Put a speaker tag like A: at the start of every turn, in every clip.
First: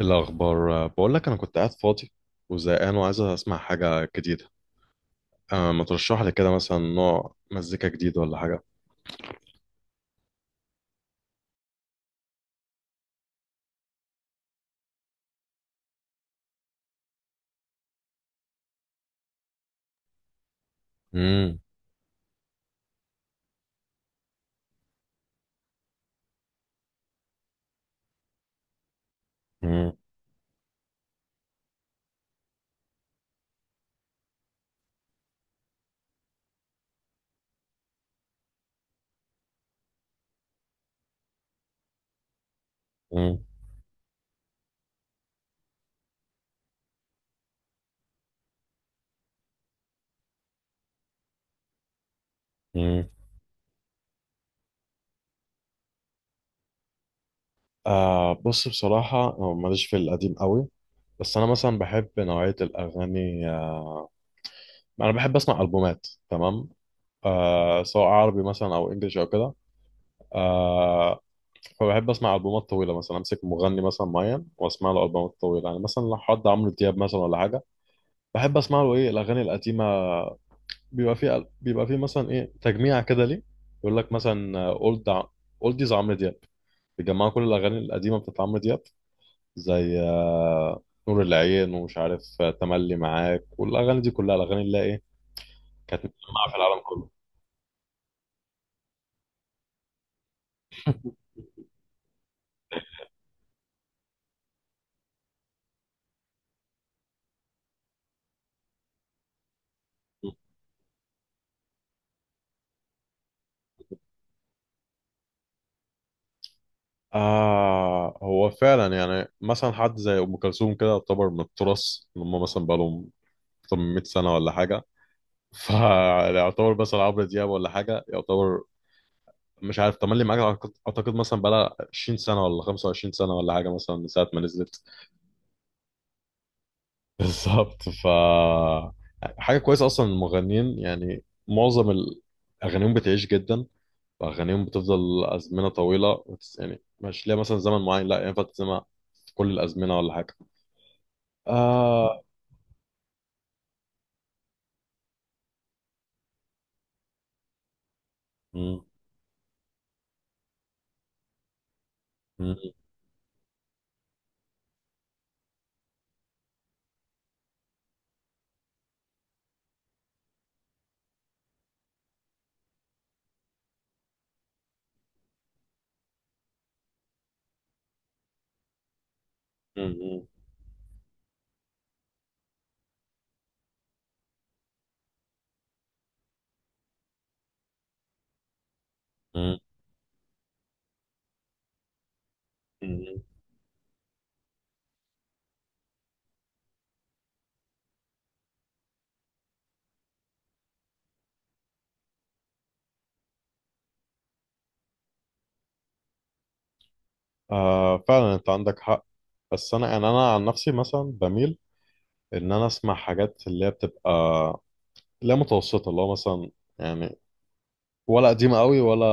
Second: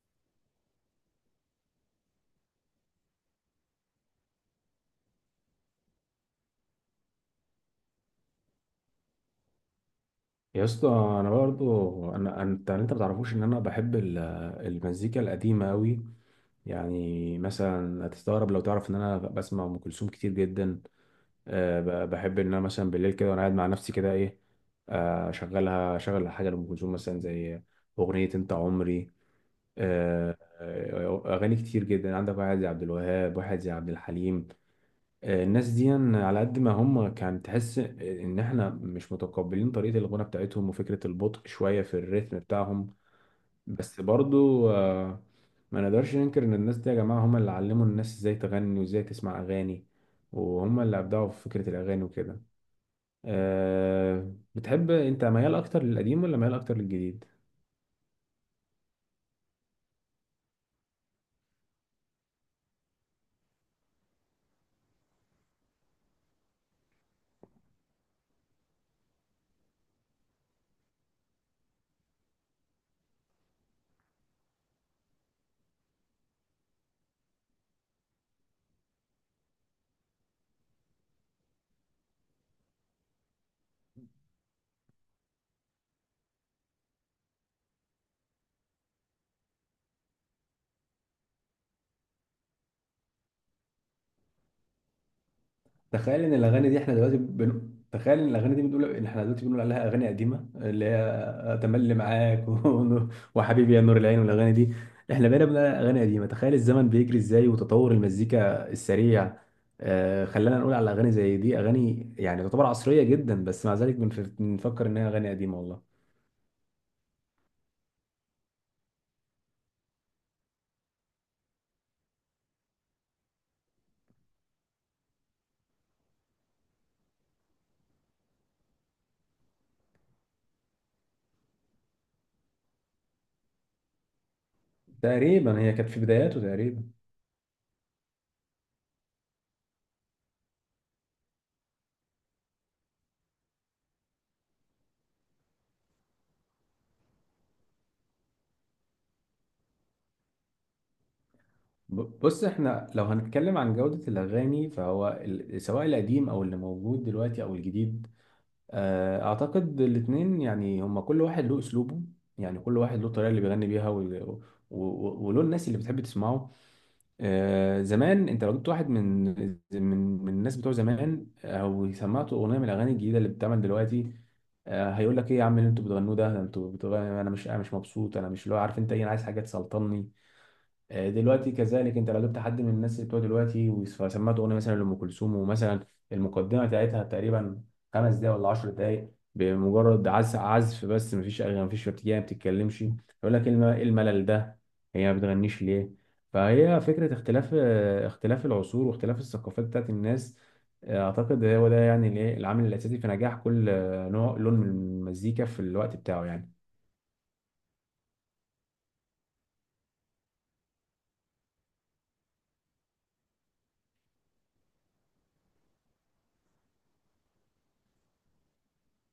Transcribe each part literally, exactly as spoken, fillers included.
A: الأخبار بقول لك أنا كنت قاعد فاضي وزهقان وعايز أسمع حاجة جديدة. أه ما ترشح لي كده مثلا نوع مزيكا جديد ولا حاجة؟
B: يا اسطى انا برضو انا انت انت ما تعرفوش ان انا بحب ال- المزيكا القديمه قوي. يعني مثلا هتستغرب لو تعرف ان انا بسمع ام كلثوم كتير جدا.
A: مم.
B: أه ب- بحب ان انا مثلا بالليل كده وانا قاعد مع نفسي كده ايه. آه، اشغلها اشغل حاجه لام كلثوم مثلا زي اغنيه انت عمري.
A: مم.
B: أه آه، اغاني كتير جدا. عندك واحد زي عبد الوهاب، واحد زي عبد الحليم، آه، الناس دي على قد ما هم كان تحس ان احنا مش متقبلين طريقة الغنى بتاعتهم وفكرة البطء شوية في الريتم بتاعهم،
A: مم.
B: بس برضو آه، ما نقدرش ننكر ان الناس دي يا جماعة هم اللي علموا الناس ازاي تغني وازاي تسمع اغاني، وهم اللي ابدعوا في فكرة الاغاني وكده.
A: مم.
B: آه، بتحب انت ميال اكتر للقديم ولا ميال اكتر للجديد؟
A: أه بص، بصراحة أنا ماليش في القديم قوي، بس أنا مثلا بحب نوعية الأغاني، آه، أنا بحب أسمع ألبومات، تمام؟ آه سواء عربي مثلا او انجلش او كده. آه فبحب اسمع البومات طويله، مثلا امسك مغني مثلا معين واسمع له البومات طويله، يعني مثلا لو حد عمرو دياب مثلا ولا حاجه، بحب اسمع له ايه الاغاني القديمه. بيبقى فيه بيبقى فيه مثلا ايه تجميع كده، ليه؟ يقول لك مثلا اولد اولديز عمرو دياب، بيجمعوا كل الاغاني القديمه بتاعت عمرو دياب، زي آه نور العين، ومش عارف، آه، تملي معاك، والاغاني دي كلها الاغاني اللي هي ايه كانت
B: تخيل ان
A: مسمعه في
B: الاغاني دي
A: العالم
B: احنا
A: كله.
B: دلوقتي بن... تخيل ان الاغاني دي بنقول ان احنا دلوقتي بنقول عليها اغاني قديمه، اللي هي تملي معاك و... وحبيبي يا نور العين والاغاني دي، احنا بقينا بنقول عليها اغاني قديمه. تخيل الزمن بيجري ازاي وتطور المزيكا السريع آه خلانا نقول على اغاني زي دي اغاني يعني تعتبر عصريه جدا، بس مع ذلك بنف... بنفكر انها اغاني قديمه والله.
A: آه، هو فعلا يعني مثلا حد زي أم كلثوم كده يعتبر من التراث، اللي هم مثلا بقالهم أكتر من مئة سنة ولا حاجة. فيعتبر مثلا عمرو دياب ولا حاجة، يعتبر مش عارف، تملي معاك أعتقد أعتقد مثلا بقالها عشرين سنة ولا خمسة وعشرين سنة ولا حاجة، مثلا من ساعة ما نزلت.
B: تقريبا هي كانت في بداياته تقريبا.
A: بالظبط. ف حاجة كويسة أصلا المغنيين، يعني معظم ال- أغانيهم بتعيش جدا، وأغانيهم بتفضل أزمنة طويلة، وتس- يعني مش ليها مثلا زمن معين، لا ينفع تسمع كل الأزمنة ولا حاجة.
B: ب-
A: آه
B: بص، احنا لو هنتكلم عن جوده الاغاني فهو ال... سواء القديم او اللي موجود دلوقتي او الجديد،
A: مم.
B: آه، اعتقد الاتنين يعني هما كل واحد له اسلوبه.
A: مم.
B: يعني كل واحد له الطريقه اللي بيغني بيها وال- و- و- وله الناس اللي بتحب تسمعه. آه، زمان انت لو جبت واحد من من من الناس بتوع زمان او سمعته اغنيه من الاغاني الجديده اللي بتتعمل دلوقتي، آه، هيقول لك ايه يا عم اللي انتوا بتغنوه ده؟ انتوا بتغنوا انا مش انا مش مبسوط، انا مش اللي هو عارف انت ايه، انا عايز حاجه تسلطني.
A: مم.
B: آه، دلوقتي كذلك انت لو جبت حد من الناس اللي بتوع دلوقتي وسمعت اغنيه مثلا لام كلثوم، ومثلا المقدمه بتاعتها تقريبا خمس دقايق ولا 10 دقايق
A: مم.
B: بمجرد عزف عزف بس، مفيش اغاني مفيش ارتجال ما بتتكلمش، يقول
A: مم.
B: لك إيه الم- إيه الملل ده؟ هي ما بتغنيش ليه؟ فهي فكره اختلاف آه، اختلاف العصور واختلاف الثقافات بتاعت الناس. آه، اعتقد هو ده يعني الايه العامل الاساسي في نجاح كل آه، نوع لون من المزيكا في الوقت بتاعه يعني.
A: آه فعلا، انت عندك حق. بس انا يعني انا عن نفسي مثلا بميل ان انا اسمع حاجات اللي هي بتبقى لا متوسطه، اللي هو مثلا يعني، ولا قديمه قوي ولا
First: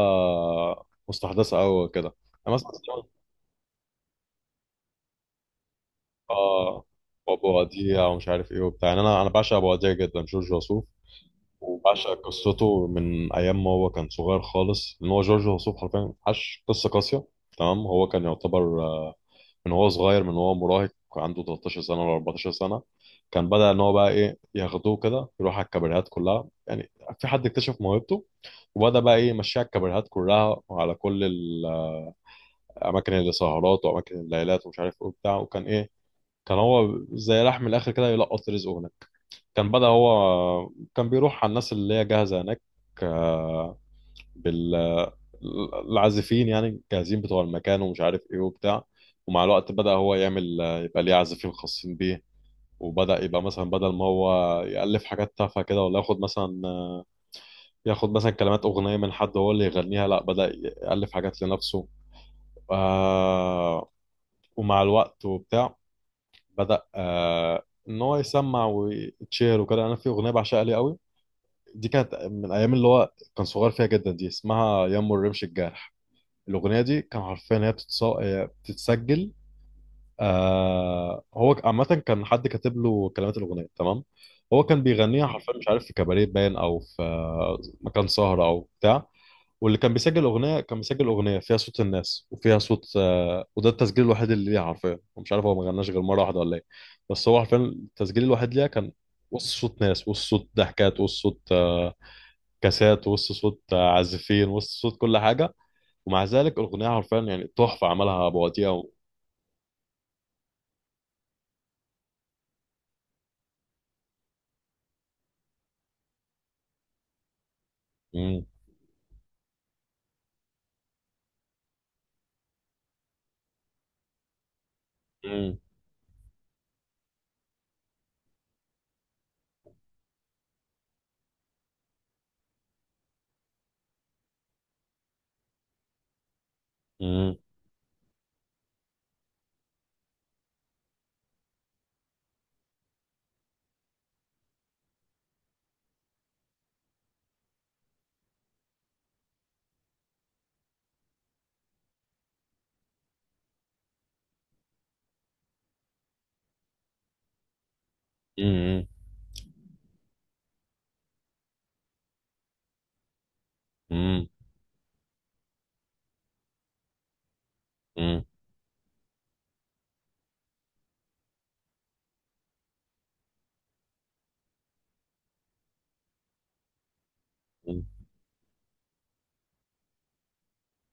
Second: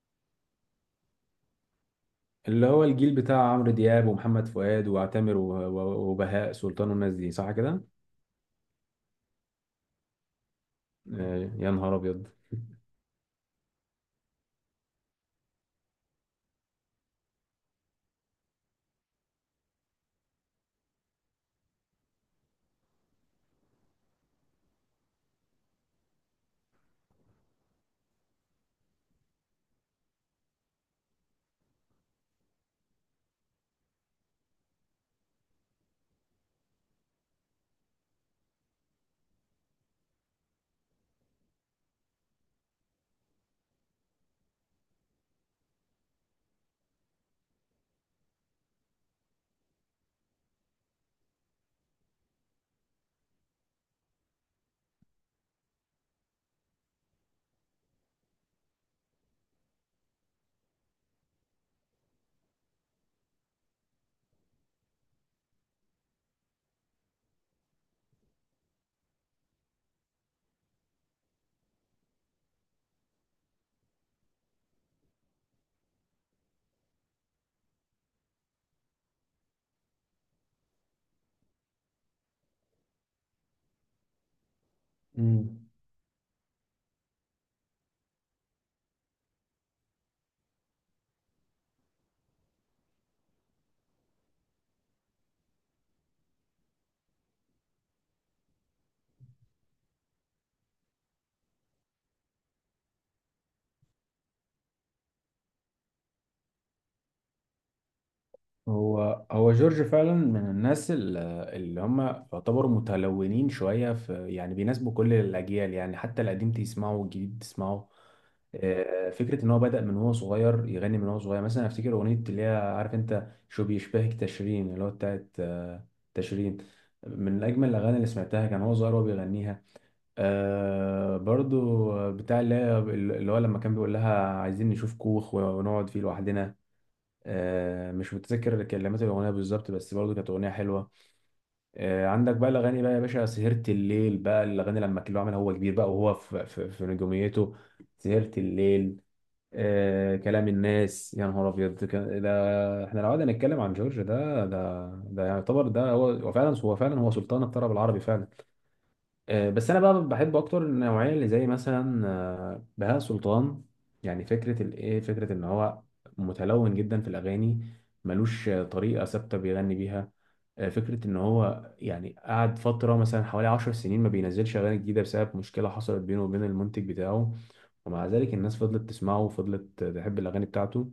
A: مستحدثه قوي كده. انا
B: اللي
A: مثلا
B: هو
A: أسمع،
B: الجيل بتاع عمرو دياب ومحمد فؤاد وعتامر و- و- وبهاء
A: اه،
B: سلطان والناس دي صح
A: ابو
B: كده؟
A: وديع ومش عارف ايه وبتاع، يعني انا انا بعشق ابو وديع جدا، جورج وسوف.
B: آه، يا نهار
A: وبعشق
B: أبيض.
A: قصته من ايام ما هو كان صغير خالص، ان هو جورج وسوف حرفيا عاش قصه قاسيه، تمام. هو كان يعتبر، آه، من هو صغير، من هو مراهق، عنده تلتاشر سنة ولا اربعة عشر سنة، كان بدأ إن هو بقى إيه ياخدوه كده يروح على الكابريهات كلها، يعني في حد اكتشف موهبته، وبدأ بقى إيه يمشيها على الكابريهات كلها وعلى كل الأماكن اللي سهرات وأماكن الليلات ومش عارف إيه وبتاع، وكان إيه كان هو زي راح من الآخر كده يلقط رزقه هناك. كان بدأ هو كان بيروح على الناس اللي هي جاهزة هناك، آه، بالعازفين يعني جاهزين بتوع المكان ومش عارف ايه وبتاع. ومع الوقت بدأ هو يعمل يبقى ليه عازفين خاصين بيه، وبدأ يبقى مثلا بدل ما هو يألف حاجات تافهة كده ولا ياخد مثلا ياخد مثلا كلمات أغنية من حد هو اللي يغنيها، لا، بدأ يألف حاجات لنفسه. آه ومع الوقت وبتاع، بدأ، آه إن هو يسمع ويتشير وكده. أنا في أغنية بعشقها ليه قوي، دي كانت من أيام اللي هو كان صغير فيها جدا، دي اسمها يمو الرمش الجارح. الأغنية دي كان عارفين إن هي بتتص- آه، بتتسجل. آه هو عامة كان حد كاتب له كلمات الأغنية، تمام. هو كان بيغنيها حرفيا،
B: مم.
A: مش عارف في كباريه باين، أو في آه، مكان سهرة أو بتاع. واللي كان بيسجل الأغنية كان بيسجل أغنية فيها صوت الناس وفيها صوت آه وده التسجيل الوحيد اللي ليها حرفيا، ومش عارف هو ما غناش غير مرة واحدة ولا إيه، بس هو حرفيا التسجيل الوحيد ليها كان وسط صوت ناس، وسط صوت ضحكات، وسط صوت آه كاسات، وسط صوت آه، عازفين، وسط صوت كل حاجة. ومع ذلك الاغنيه حرفيا يعني تحفه، عملها ابو وديع و...
B: هو هو جورج فعلا من الناس ال- اللي هم يعتبروا متلونين شوية، في يعني بيناسبوا كل الأجيال، يعني حتى القديم تسمعه والجديد تسمعه.
A: مم.
B: آه، فكرة إن هو بدأ من هو صغير يغني، من هو صغير مثلا أفتكر أغنية اللي هي عارف أنت شو بيشبهك تشرين، اللي هو بتاعت
A: مم.
B: آه، تشرين، من أجمل الأغاني اللي سمعتها كان هو صغير وهو بيغنيها. آه برضو بتاع اللي هي- اللي هو لما كان بيقول لها عايزين نشوف كوخ ونقعد فيه لوحدنا.
A: مم.
B: آه مش متذكر كلمات الأغنية بالظبط بس برضو كانت أغنية حلوة. آه عندك بقى الأغاني بقى يا باشا، سهرت الليل، بقى الأغاني لما كان هو عملها هو كبير بقى وهو في, في, في نجوميته. سهرت الليل، آه كلام الناس، يا نهار أبيض. كان- ده احنا لو قعدنا نتكلم عن جورج ده ده ده يعتبر ده هو هو فعلا هو فعلا هو سلطان الطرب العربي فعلا.
A: مم.
B: آه، بس انا بقى بحب اكتر النوعيه اللي زي مثلا آه، بهاء سلطان. يعني
A: مم.
B: فكره الايه فكره ان هو متلون جدا في الاغاني،
A: مم.
B: ملوش آه، طريقه ثابته بيغني بيها. آه، فكره ان هو يعني قعد فتره مثلا حوالي عشر سنين ما بينزلش اغاني جديده بسبب مشكله حصلت بينه وبين المنتج بتاعه، ومع ذلك الناس فضلت تسمعه وفضلت تحب الاغاني بتاعته.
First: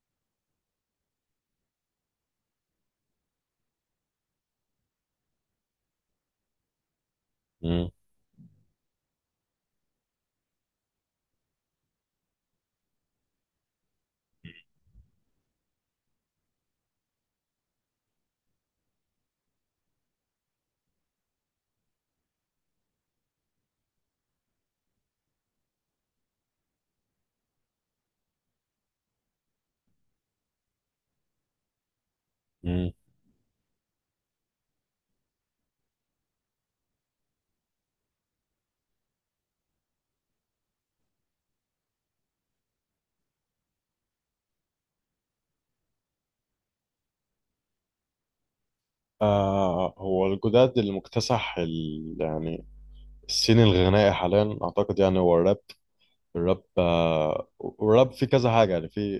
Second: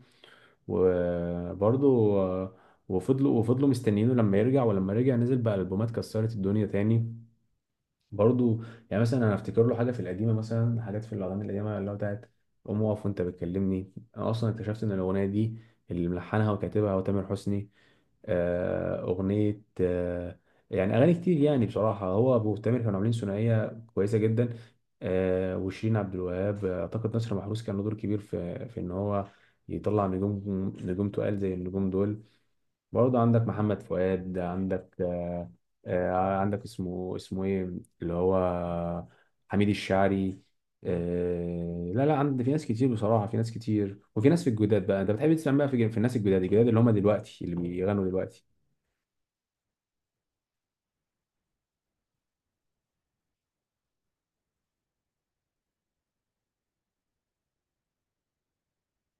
B: وبرضه آه، وفضلوا وفضلوا مستنيينه لما يرجع، ولما رجع نزل بقى البومات كسرت الدنيا تاني.
A: مم.
B: برضو يعني مثلا انا افتكر له حاجه في القديمه، مثلا حاجات في الاغاني القديمه اللي هو بتاعت قوم اقف وانت بتكلمني، انا اصلا اكتشفت ان الاغنيه دي اللي ملحنها وكاتبها هو تامر حسني. آه، اغنيه آه، يعني اغاني كتير. يعني بصراحه هو ابو تامر كانوا عاملين ثنائيه كويسه جدا. آه، وشيرين عبد الوهاب اعتقد نصر محروس كان له دور كبير في في ان هو يطلع نجوم، نجوم تقال زي النجوم دول.
A: مم.
B: برضه عندك محمد فؤاد، عندك آه، آه، عندك اسمه اسمه ايه، اللي هو حميد الشاعري. آه، لا لا عند في ناس كتير بصراحة، في ناس كتير، وفي ناس في الجداد بقى. انت بتحب تسمع بقى في في الناس الجداد الجداد اللي هم دلوقتي اللي بيغنوا دلوقتي؟
A: آه هو الجداد اللي مكتسح ال... يعني السين الغنائي حاليا، اعتقد يعني هو الراب. الراب، آه الراب في كذا حاجه، يعني في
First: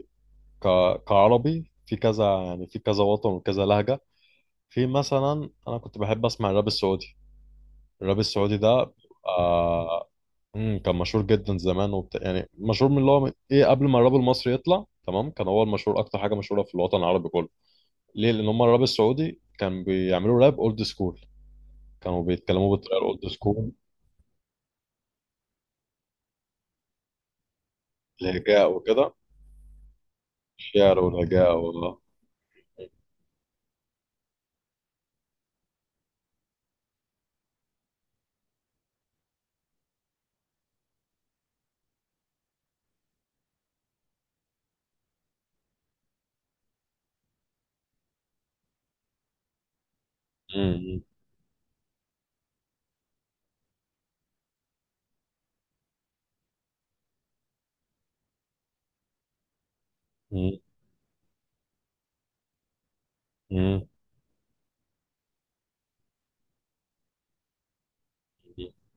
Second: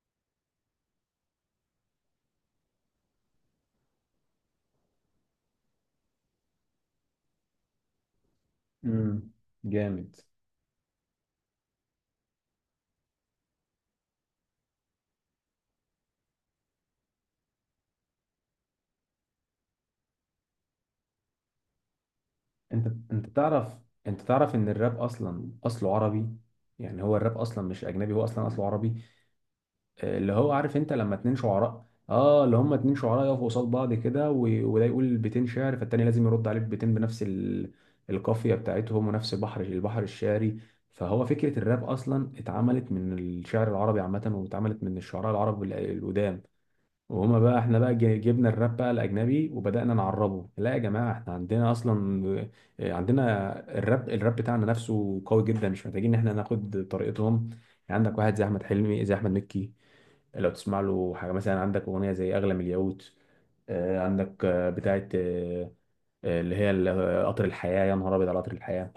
A: ك... كعربي، في كذا، يعني في كذا وطن وكذا لهجه. في مثلا، انا كنت بحب اسمع الراب السعودي. الراب السعودي ده
B: امم،
A: آه،
B: جامد.
A: امم، كان مشهور جدا زمان وبتاع، يعني مشهور من اللي هو ايه قبل ما الراب المصري يطلع، تمام؟ كان هو المشهور، اكتر حاجه مشهوره في الوطن العربي كله. ليه؟ لان هم الراب السعودي كان بيعملوا راب اولد سكول، كانوا بيتكلموا
B: انت
A: بالطريقه الاولد
B: انت
A: سكول،
B: تعرف انت تعرف ان الراب اصلا اصله عربي. يعني هو الراب اصلا مش اجنبي، هو اصلا اصله
A: الهجاء
B: عربي.
A: وكده،
B: اللي هو عارف انت
A: الشعر
B: لما اتنين
A: والهجاء
B: شعراء
A: والله.
B: اه اللي هما اتنين شعراء يقفوا قصاد بعض كده، و- وده يقول بيتين شعر فالتاني لازم يرد عليه ببيتين بنفس ال... القافية بتاعتهم ونفس البحر البحر الشعري. فهو فكرة الراب أصلا اتعملت من الشعر العربي عامة، واتعملت من الشعراء العرب ال- القدام. وهما بقى احنا بقى جي- جبنا الراب بقى الاجنبي وبدانا نعربه. لا يا
A: امم.
B: جماعه احنا عندنا اصلا آه، عندنا الراب، الراب بتاعنا نفسه قوي جدا، مش محتاجين ان احنا ناخد طريقتهم. يعني عندك واحد زي احمد حلمي، زي احمد مكي. لو
A: امم.
B: تسمع له حاجه مثلا عندك اغنيه زي اغلى من الياقوت،
A: امم.
B: آه، عندك آه، بتاعه آه، آه، اللي هي ال- آه، قطر الحياه، يا نهار ابيض على قطر الحياه.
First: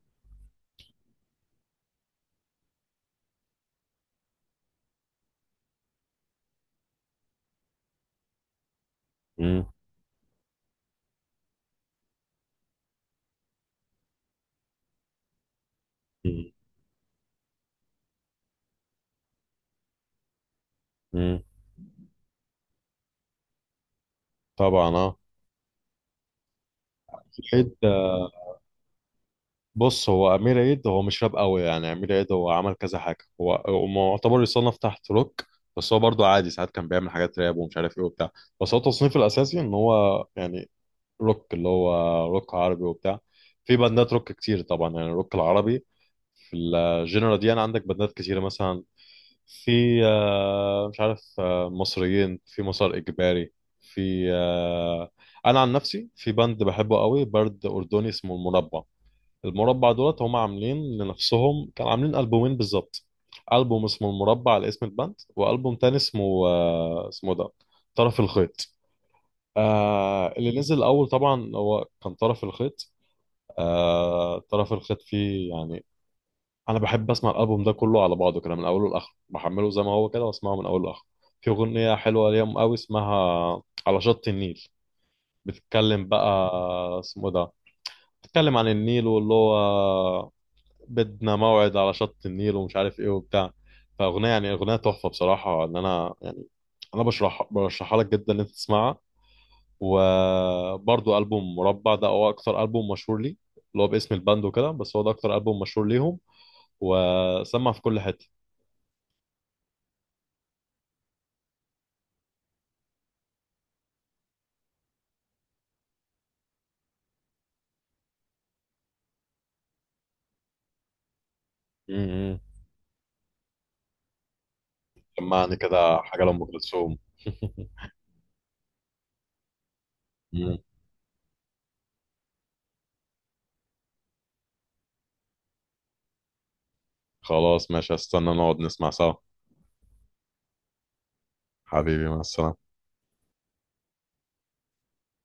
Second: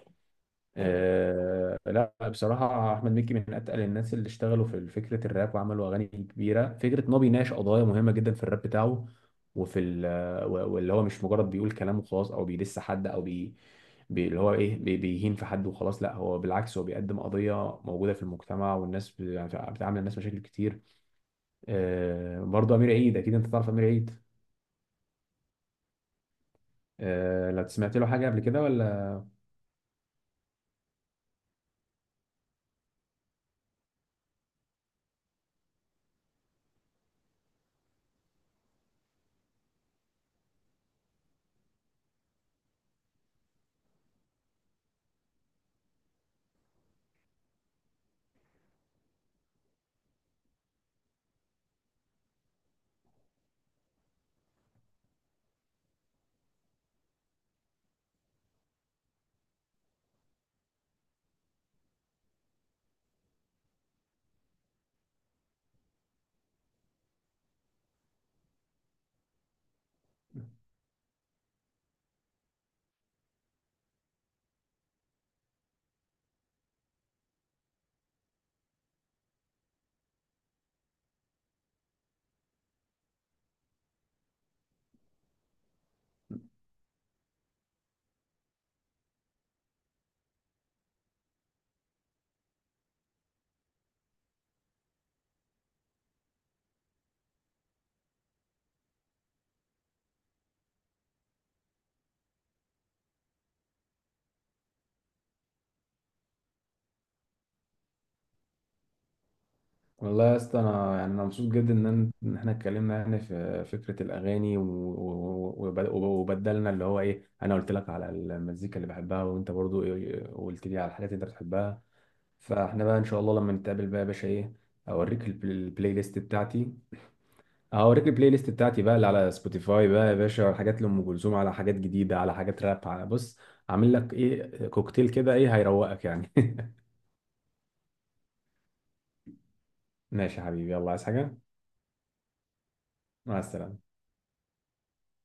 B: آه لا بصراحة أحمد مكي من أتقل الناس اللي اشتغلوا في فكرة الراب وعملوا أغاني كبيرة. فكرة إن هو بيناقش قضايا مهمة جدا في الراب بتاعه
A: امم.
B: وفي ال- و- واللي هو مش مجرد بيقول كلام وخلاص، أو بيدس حد، أو بي بي- اللي هو إيه بي- بيهين في حد وخلاص. لا هو
A: امم.
B: بالعكس، هو بيقدم قضية موجودة في المجتمع، والناس ب- يعني بتعامل الناس مشاكل كتير.
A: امم.
B: آه برضه أمير عيد، أكيد أنت تعرف أمير عيد؟
A: طبعا اه. في
B: آه لا
A: الحيط.
B: سمعت له حاجة قبل كده ولا؟
A: بص، هو امير عيد هو مش راب قوي، يعني امير عيد هو عمل كذا حاجه، هو هو معتبر يصنف تحت روك، بس هو برضو عادي ساعات كان بيعمل حاجات راب ومش عارف ايه وبتاع، بس هو تصنيفه الاساسي ان هو يعني روك، اللي هو روك عربي وبتاع. في باندات روك كتير طبعا، يعني الروك العربي، في الجنرا دي انا عندك باندات كتيره، مثلا في آه، مش عارف، آه، مصريين في مسار اجباري، في آه، انا عن نفسي في باند بحبه قوي، برد اردني، اسمه المربع. المربع دولت هم عاملين لنفسهم، كانوا عاملين ألبومين بالظبط. ألبوم اسمه المربع على اسم الباند، وألبوم تاني اسمه، آه، اسمه ده طرف الخيط. آه اللي نزل الأول طبعا هو كان طرف الخيط. آه طرف الخيط فيه يعني، أنا بحب أسمع الألبوم ده كله على بعضه كده من أوله لآخره، بحمله زي ما هو كده وأسمعه من أوله لآخره. في أغنية حلوة ليهم قوي، اسمها على شط النيل، بتتكلم بقى آه، اسمه ده بتتكلم عن النيل واللي هو بدنا موعد على شط النيل ومش عارف ايه وبتاع. فاغنيه يعني اغنيه تحفه بصراحه، ان انا يعني انا بشرح برشحها لك جدا ان انت تسمعها. وبرضو البوم مربع ده هو اكتر البوم مشهور لي، اللي هو باسم الباند وكده، بس هو ده اكتر البوم مشهور ليهم، وسمع في كل حته.
B: والله يا اسطى انا يعني انا مبسوط جدا ان أنا- إن احنا اتكلمنا يعني في فكره الاغاني و- و- وب- وبدلنا، اللي هو ايه، انا قلت لك على المزيكا اللي بحبها وانت برضو إيه قلت لي على الحاجات اللي انت بتحبها.
A: امم.
B: فاحنا بقى ان شاء الله لما نتقابل بقى يا باشا ايه، اوريك البل-
A: سمعني
B: البلاي
A: كده
B: ليست
A: حاجه لام
B: بتاعتي.
A: كلثوم.
B: هوريك البلاي ليست بتاعتي بقى اللي على سبوتيفاي بقى يا باشا، على
A: مم.
B: حاجات لام كلثوم، على حاجات جديده، على حاجات راب، على بص، عامل لك ايه كوكتيل كده ايه هيروقك يعني.
A: خلاص ماشي، هستنى نقعد نسمع سوا.
B: ماشي يا حبيبي، يلا عايز حاجه؟
A: حبيبي، مع السلامه.
B: مع السلامه.